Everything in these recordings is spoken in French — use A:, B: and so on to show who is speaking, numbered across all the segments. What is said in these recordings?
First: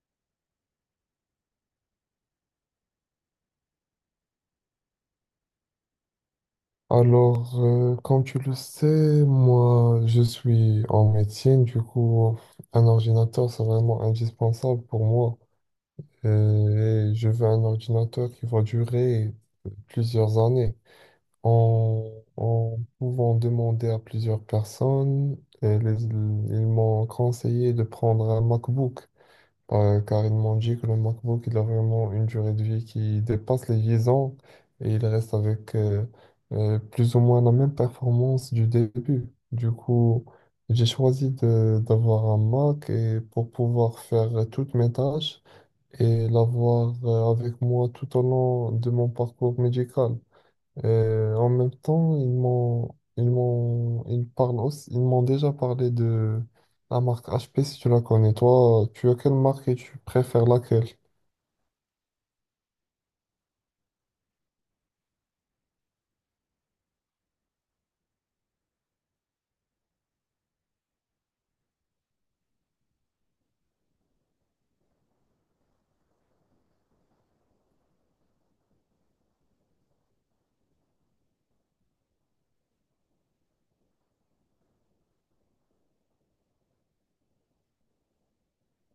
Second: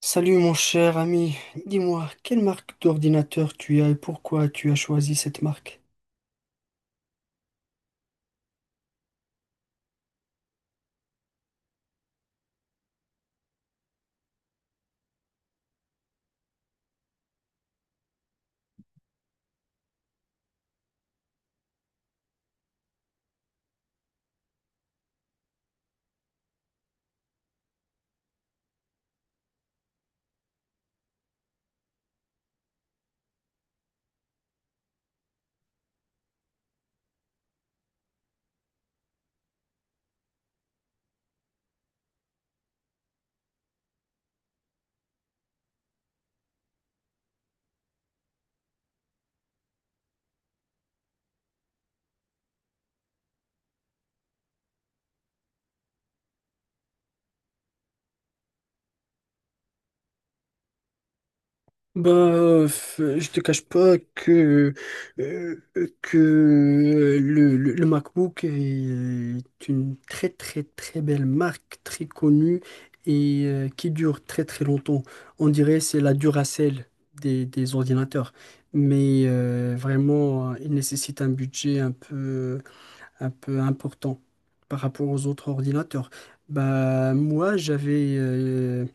A: Salut mon cher ami, dis-moi, quelle marque d'ordinateur tu as et pourquoi tu as choisi cette marque?
B: Alors, comme tu le sais, moi, je suis en médecine, du coup, un ordinateur, c'est vraiment indispensable pour moi. Et je veux un ordinateur qui va durer plusieurs années. En, en pouvant demander à plusieurs personnes, ils m'ont conseillé de prendre un MacBook. Ouais, car ils m'ont dit que le MacBook, il a vraiment une durée de vie qui dépasse les 10 ans et il reste avec plus ou moins la même performance du début. Du coup, j'ai choisi d'avoir un Mac et pour pouvoir faire toutes mes tâches et l'avoir avec moi tout au long de mon parcours médical. En même temps, ils m'ont, ils m'ont, ils parlent aussi, ils m'ont déjà parlé de la marque HP si tu la connais. Toi, tu as quelle marque et tu préfères laquelle?
A: Bah, je te cache pas que, euh, le MacBook est une très très très belle marque, très connue et qui dure très très longtemps. On dirait c'est la Duracell des ordinateurs. Mais vraiment, il nécessite un budget un peu important par rapport aux autres ordinateurs. Bah, moi, j'avais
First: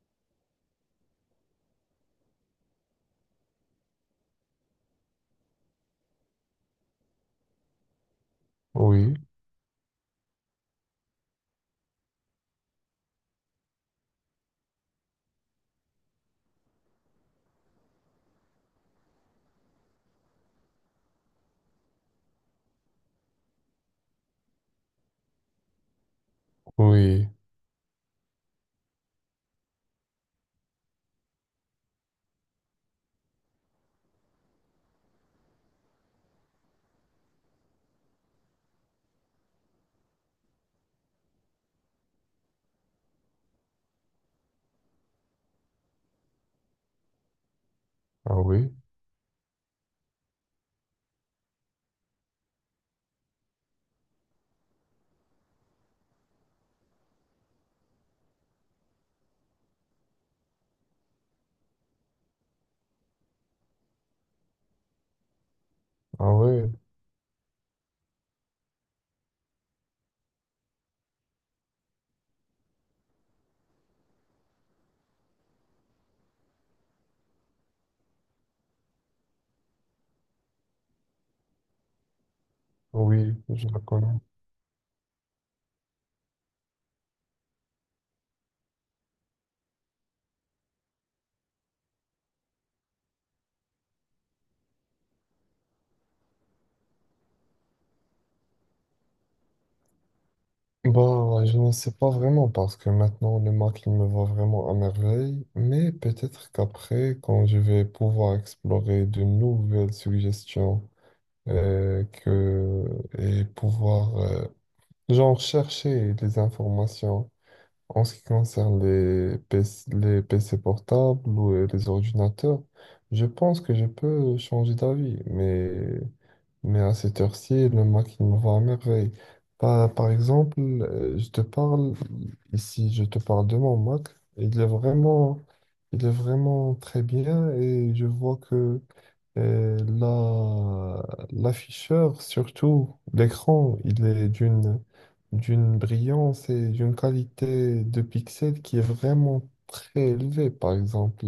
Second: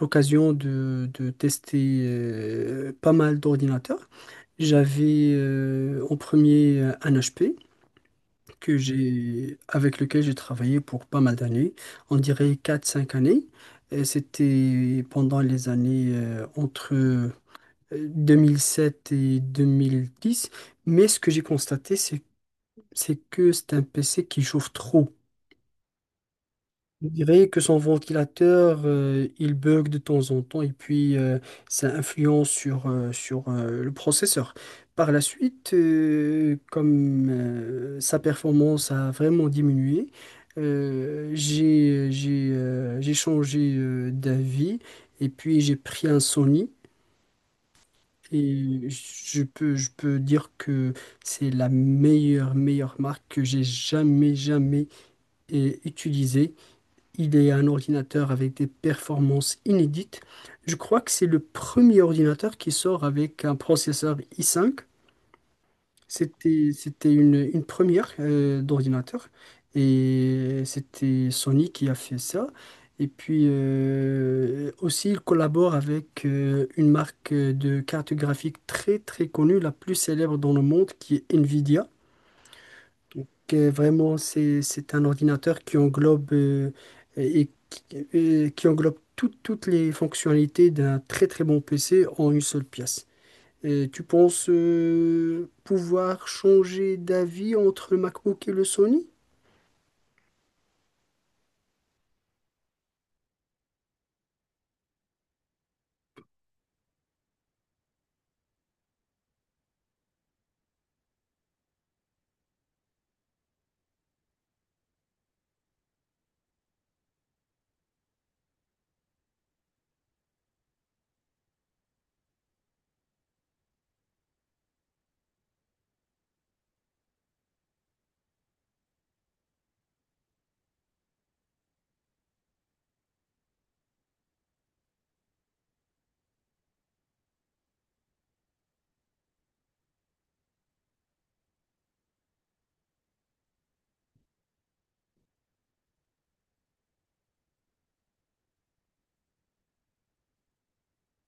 A: l'occasion de tester pas mal d'ordinateurs. J'avais en premier un HP que
B: Oui,
A: avec lequel j'ai travaillé pour pas mal d'années, on dirait quatre cinq années. Et c'était pendant les années entre 2007 et 2010. Mais ce que j'ai constaté, c'est que c'est un PC qui chauffe trop. Je
B: oui,
A: dirais que son ventilateur, il bug de temps en temps et puis ça influence sur le processeur. Par la suite, comme sa performance a vraiment diminué, j'ai changé d'avis et puis j'ai pris un Sony.
B: ah oui,
A: Et je peux dire que c'est la meilleure marque que j'ai jamais utilisée. Il est un ordinateur avec des performances inédites. Je crois que c'est le premier ordinateur qui sort avec un processeur i5.
B: ah ouais,
A: C'était une première d'ordinateur. Et c'était Sony qui a fait ça. Et puis aussi, il collabore avec une marque de cartes graphiques très très connue, la plus célèbre dans le monde, qui est Nvidia. Donc,
B: oui, je la
A: vraiment,
B: connais.
A: c'est un ordinateur qui englobe, et, qui qui englobe toutes les fonctionnalités d'un très très bon PC en une seule pièce. Et tu penses pouvoir changer d'avis entre le MacBook et le Sony?
B: Bah, je ne sais pas vraiment parce que maintenant le Mac il me va vraiment à merveille, mais peut-être qu'après, quand je vais pouvoir explorer de nouvelles suggestions euh, que, et pouvoir genre, chercher des informations en ce qui concerne les PC, les PC portables ou les ordinateurs, je pense que je peux changer d'avis, mais à cette heure-ci, le Mac, il me va à merveille. Par exemple, je te parle, ici, je te parle de mon Mac. Il est vraiment, il est vraiment très bien et je vois que euh, la, l'afficheur, surtout l'écran, d'une brillance et d'une qualité de pixels qui est vraiment très élevée. Par exemple,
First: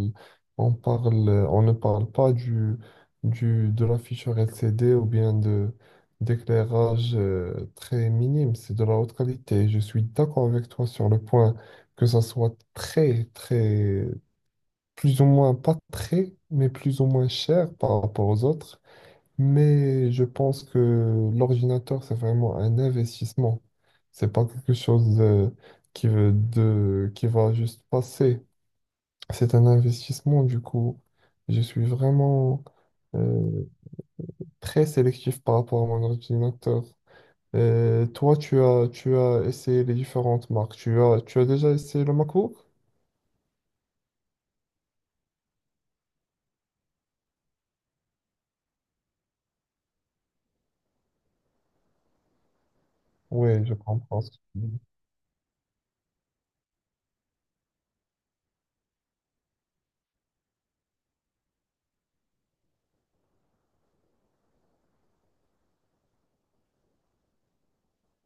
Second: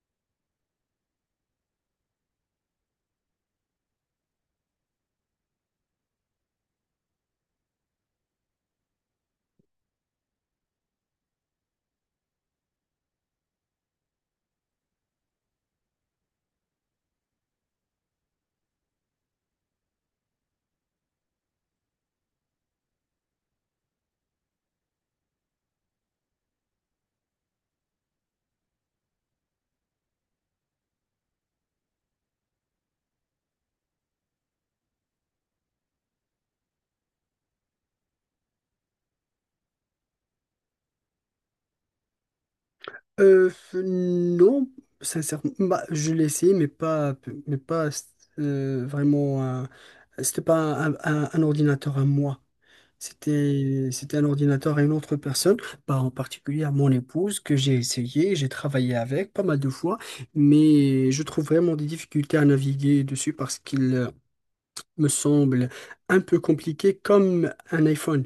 B: on parle, on ne parle pas de l'afficheur LCD ou bien de d'éclairage très minime, c'est de la haute qualité. Je suis d'accord avec toi sur le point que ça soit très, très, plus ou moins, pas très, mais plus ou moins cher par rapport aux autres. Mais je pense que l'ordinateur, c'est vraiment un investissement. C'est pas quelque chose qui va juste passer. C'est un investissement, du coup. Je suis vraiment euh, très sélectif par rapport à mon ordinateur. Toi, tu as essayé les différentes marques. Tu as déjà essayé le MacBook?
A: Euh, non, sincèrement, bah, je l'ai essayé, mais pas vraiment. C'était pas un ordinateur à moi.
B: Oui, je
A: C'était
B: comprends
A: un
B: ce que tu
A: ordinateur
B: dis.
A: à une autre personne, pas en particulier à mon épouse, que j'ai essayé, j'ai travaillé avec pas mal de fois, mais je trouve vraiment des difficultés à naviguer dessus parce qu'il me semble un peu compliqué comme un iPhone.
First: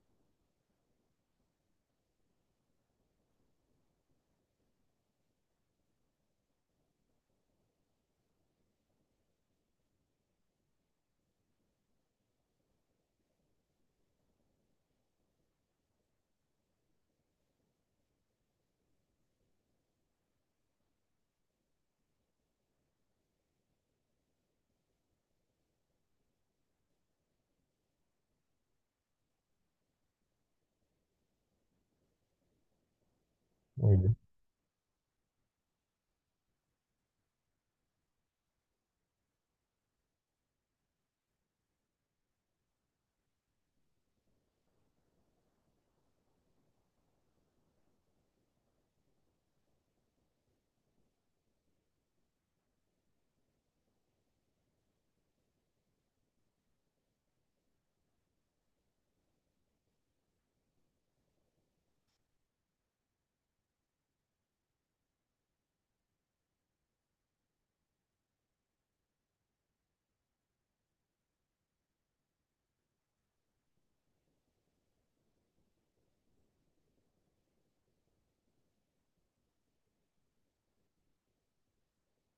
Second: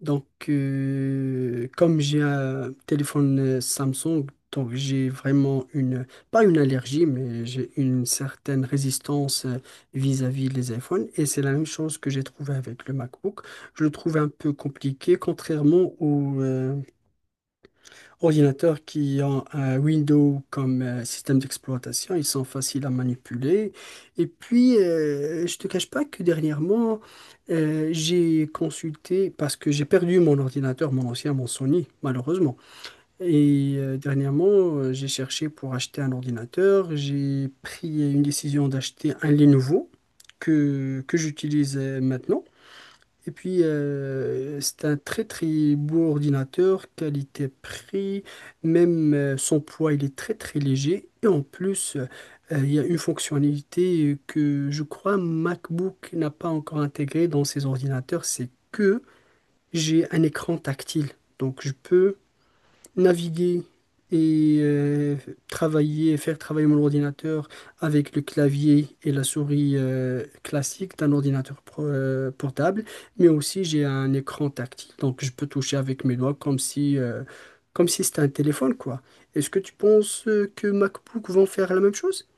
A: Donc, comme j'ai un téléphone Samsung, donc j'ai vraiment une, pas une allergie, mais j'ai une certaine résistance vis-à-vis des iPhones. Et c'est la même chose que j'ai trouvé avec le MacBook. Je le trouve un peu compliqué, contrairement au, ordinateurs qui ont un Windows comme système d'exploitation, ils sont faciles à manipuler. Et puis, je te cache pas que dernièrement, j'ai consulté, parce que j'ai perdu mon ordinateur, mon ancien, mon Sony, malheureusement. Et
B: Oui.
A: dernièrement, j'ai cherché pour acheter un ordinateur. J'ai pris une décision d'acheter un Lenovo que j'utilise maintenant. Et puis, c'est un très très beau ordinateur, qualité-prix, même son poids, il est très très léger. Et en plus, il y a une fonctionnalité que je crois MacBook n'a pas encore intégrée dans ses ordinateurs, c'est que j'ai un écran tactile. Donc, je peux naviguer et travailler, faire travailler mon ordinateur avec le clavier et la souris classique d'un ordinateur portable, mais aussi j'ai un écran tactile, donc je peux toucher avec mes doigts comme si c'était un téléphone, quoi. Est-ce que tu penses que MacBook vont faire la même chose?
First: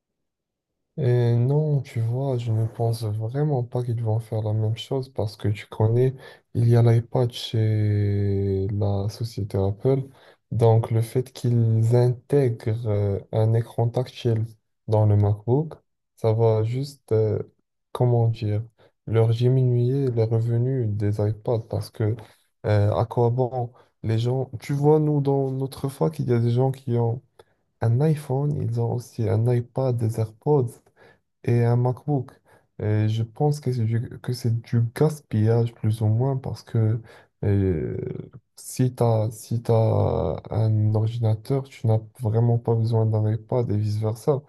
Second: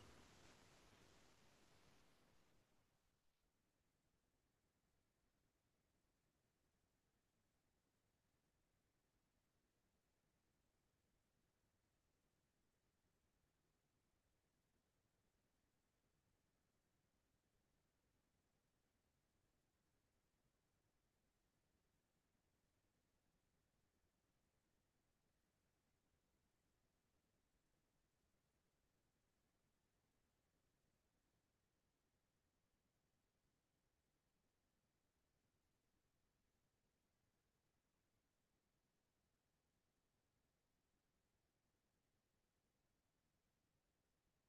B: Et non, tu vois, je ne pense vraiment pas qu'ils vont faire la même chose parce que tu connais, il y a l'iPad chez la société Apple. Donc, le fait qu'ils intègrent un écran tactile dans le MacBook, ça va juste, comment dire, leur diminuer les revenus des iPads parce que à quoi bon les gens, tu vois, nous, dans notre fac, il y a des gens qui ont un iPhone, ils ont aussi un iPad, des AirPods et un MacBook. Et je pense que que c'est du gaspillage plus ou moins parce que euh, si t'as un ordinateur, tu n'as vraiment pas besoin d'un iPad et vice-versa.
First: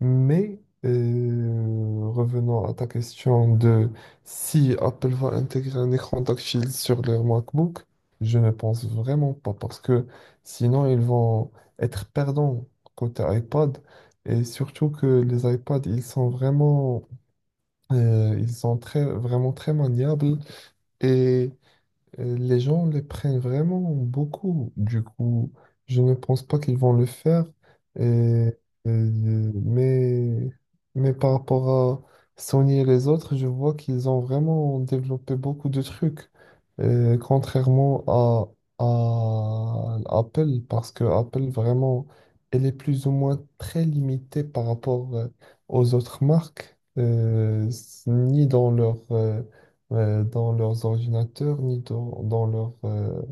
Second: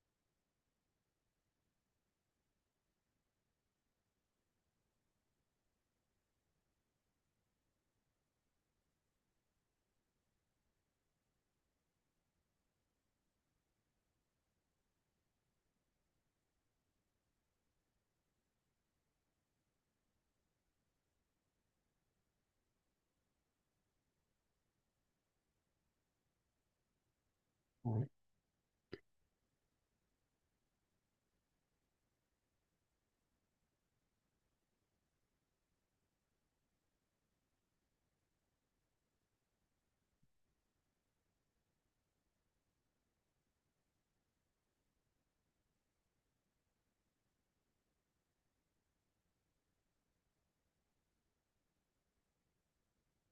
B: Mais revenons à ta question de si Apple va intégrer un écran tactile sur leur MacBook, je ne pense vraiment pas parce que sinon ils vont être perdants côté iPad et surtout que les iPads ils sont vraiment ils sont très maniables et les gens le prennent vraiment beaucoup. Du coup, je ne pense pas qu'ils vont le faire. Et, euh, mais, mais par rapport à Sony et les autres, je vois qu'ils ont vraiment développé beaucoup de trucs. Euh, contrairement à, à Apple, parce que Apple, vraiment, elle est plus ou moins très limitée par rapport aux autres marques, ni dans dans leurs ordinateurs ni dans leurs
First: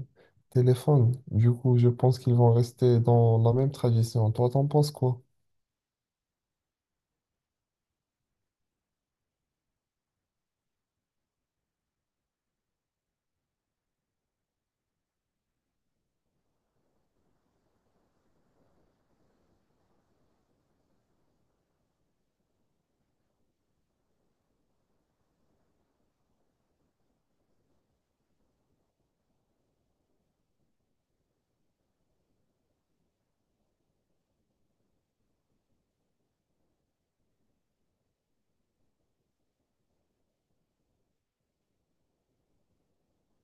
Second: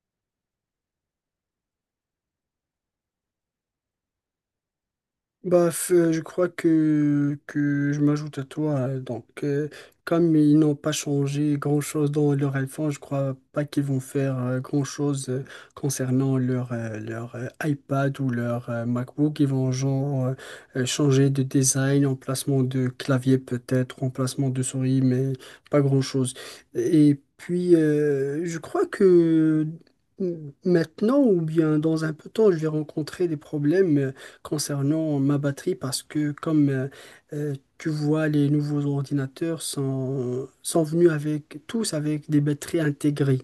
B: téléphones. Du coup, je pense qu'ils vont rester dans la même tradition. Toi, t'en penses quoi?
A: Bah, je crois que je m'ajoute à toi. Donc, comme ils n'ont pas changé grand-chose dans leur iPhone, je crois pas qu'ils vont faire grand-chose concernant leur iPad ou leur MacBook. Ils vont genre changer de design, emplacement de clavier peut-être, emplacement de souris, mais pas grand-chose. Et puis, je crois que maintenant ou bien dans un peu de temps, je vais rencontrer des problèmes. Concernant ma batterie parce que comme tu vois, les nouveaux ordinateurs sont venus avec tous avec des batteries intégrées.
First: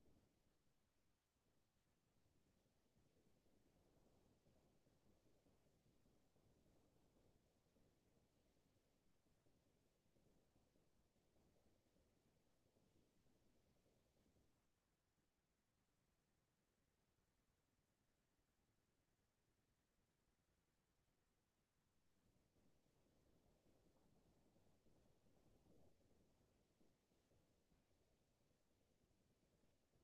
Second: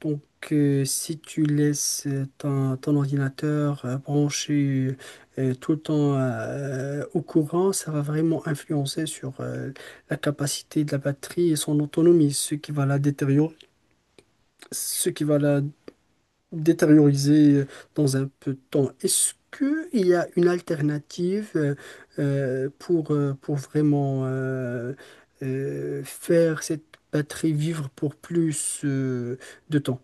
A: Donc si tu laisses ton ordinateur branché tout le temps au courant, ça va vraiment influencer sur la capacité de la batterie et son autonomie, ce qui va la détériorer, ce qui va la détériorisé dans un peu de temps. Est-ce qu'il y a une alternative pour vraiment faire cette batterie vivre pour plus de temps?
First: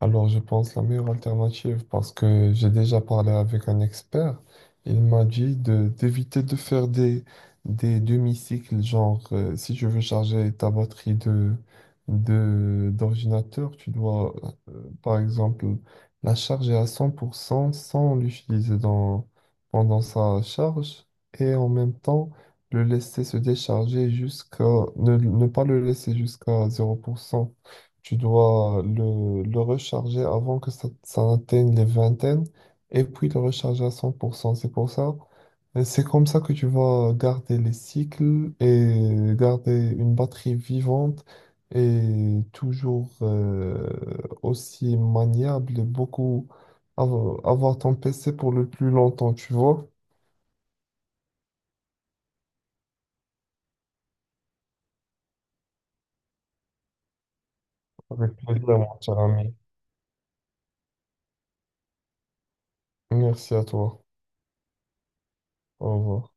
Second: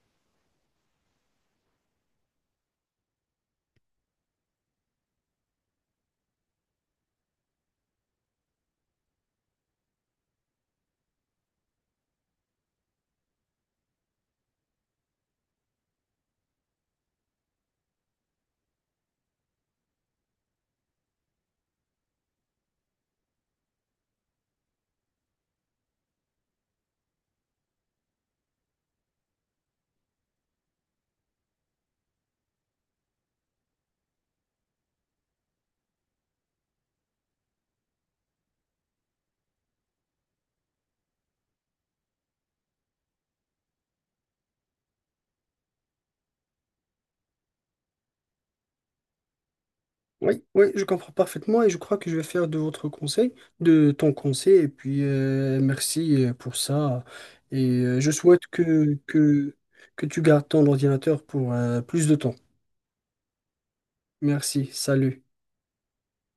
B: Alors, je pense la meilleure alternative, parce que j'ai déjà parlé avec un expert, il m'a dit de d'éviter de faire des demi-cycles, genre si tu veux charger ta batterie d'ordinateur, tu dois, par exemple, la charger à 100% sans l'utiliser pendant sa charge et en même temps le laisser se décharger ne pas le laisser jusqu'à 0%. Tu dois le recharger avant que ça atteigne les vingtaines et puis le recharger à 100%. C'est pour ça, et c'est comme ça que tu vas garder les cycles et garder une batterie vivante et toujours aussi maniable et avoir ton PC pour le plus longtemps, tu vois.
A: Oui, oui, je comprends parfaitement et je crois que je vais faire de votre conseil, de ton conseil, et puis merci pour ça. Et je
B: Avec
A: souhaite
B: plaisir, mon cher ami.
A: que tu gardes ton ordinateur pour plus de temps.
B: Merci à toi.
A: Merci, salut.
B: Au revoir.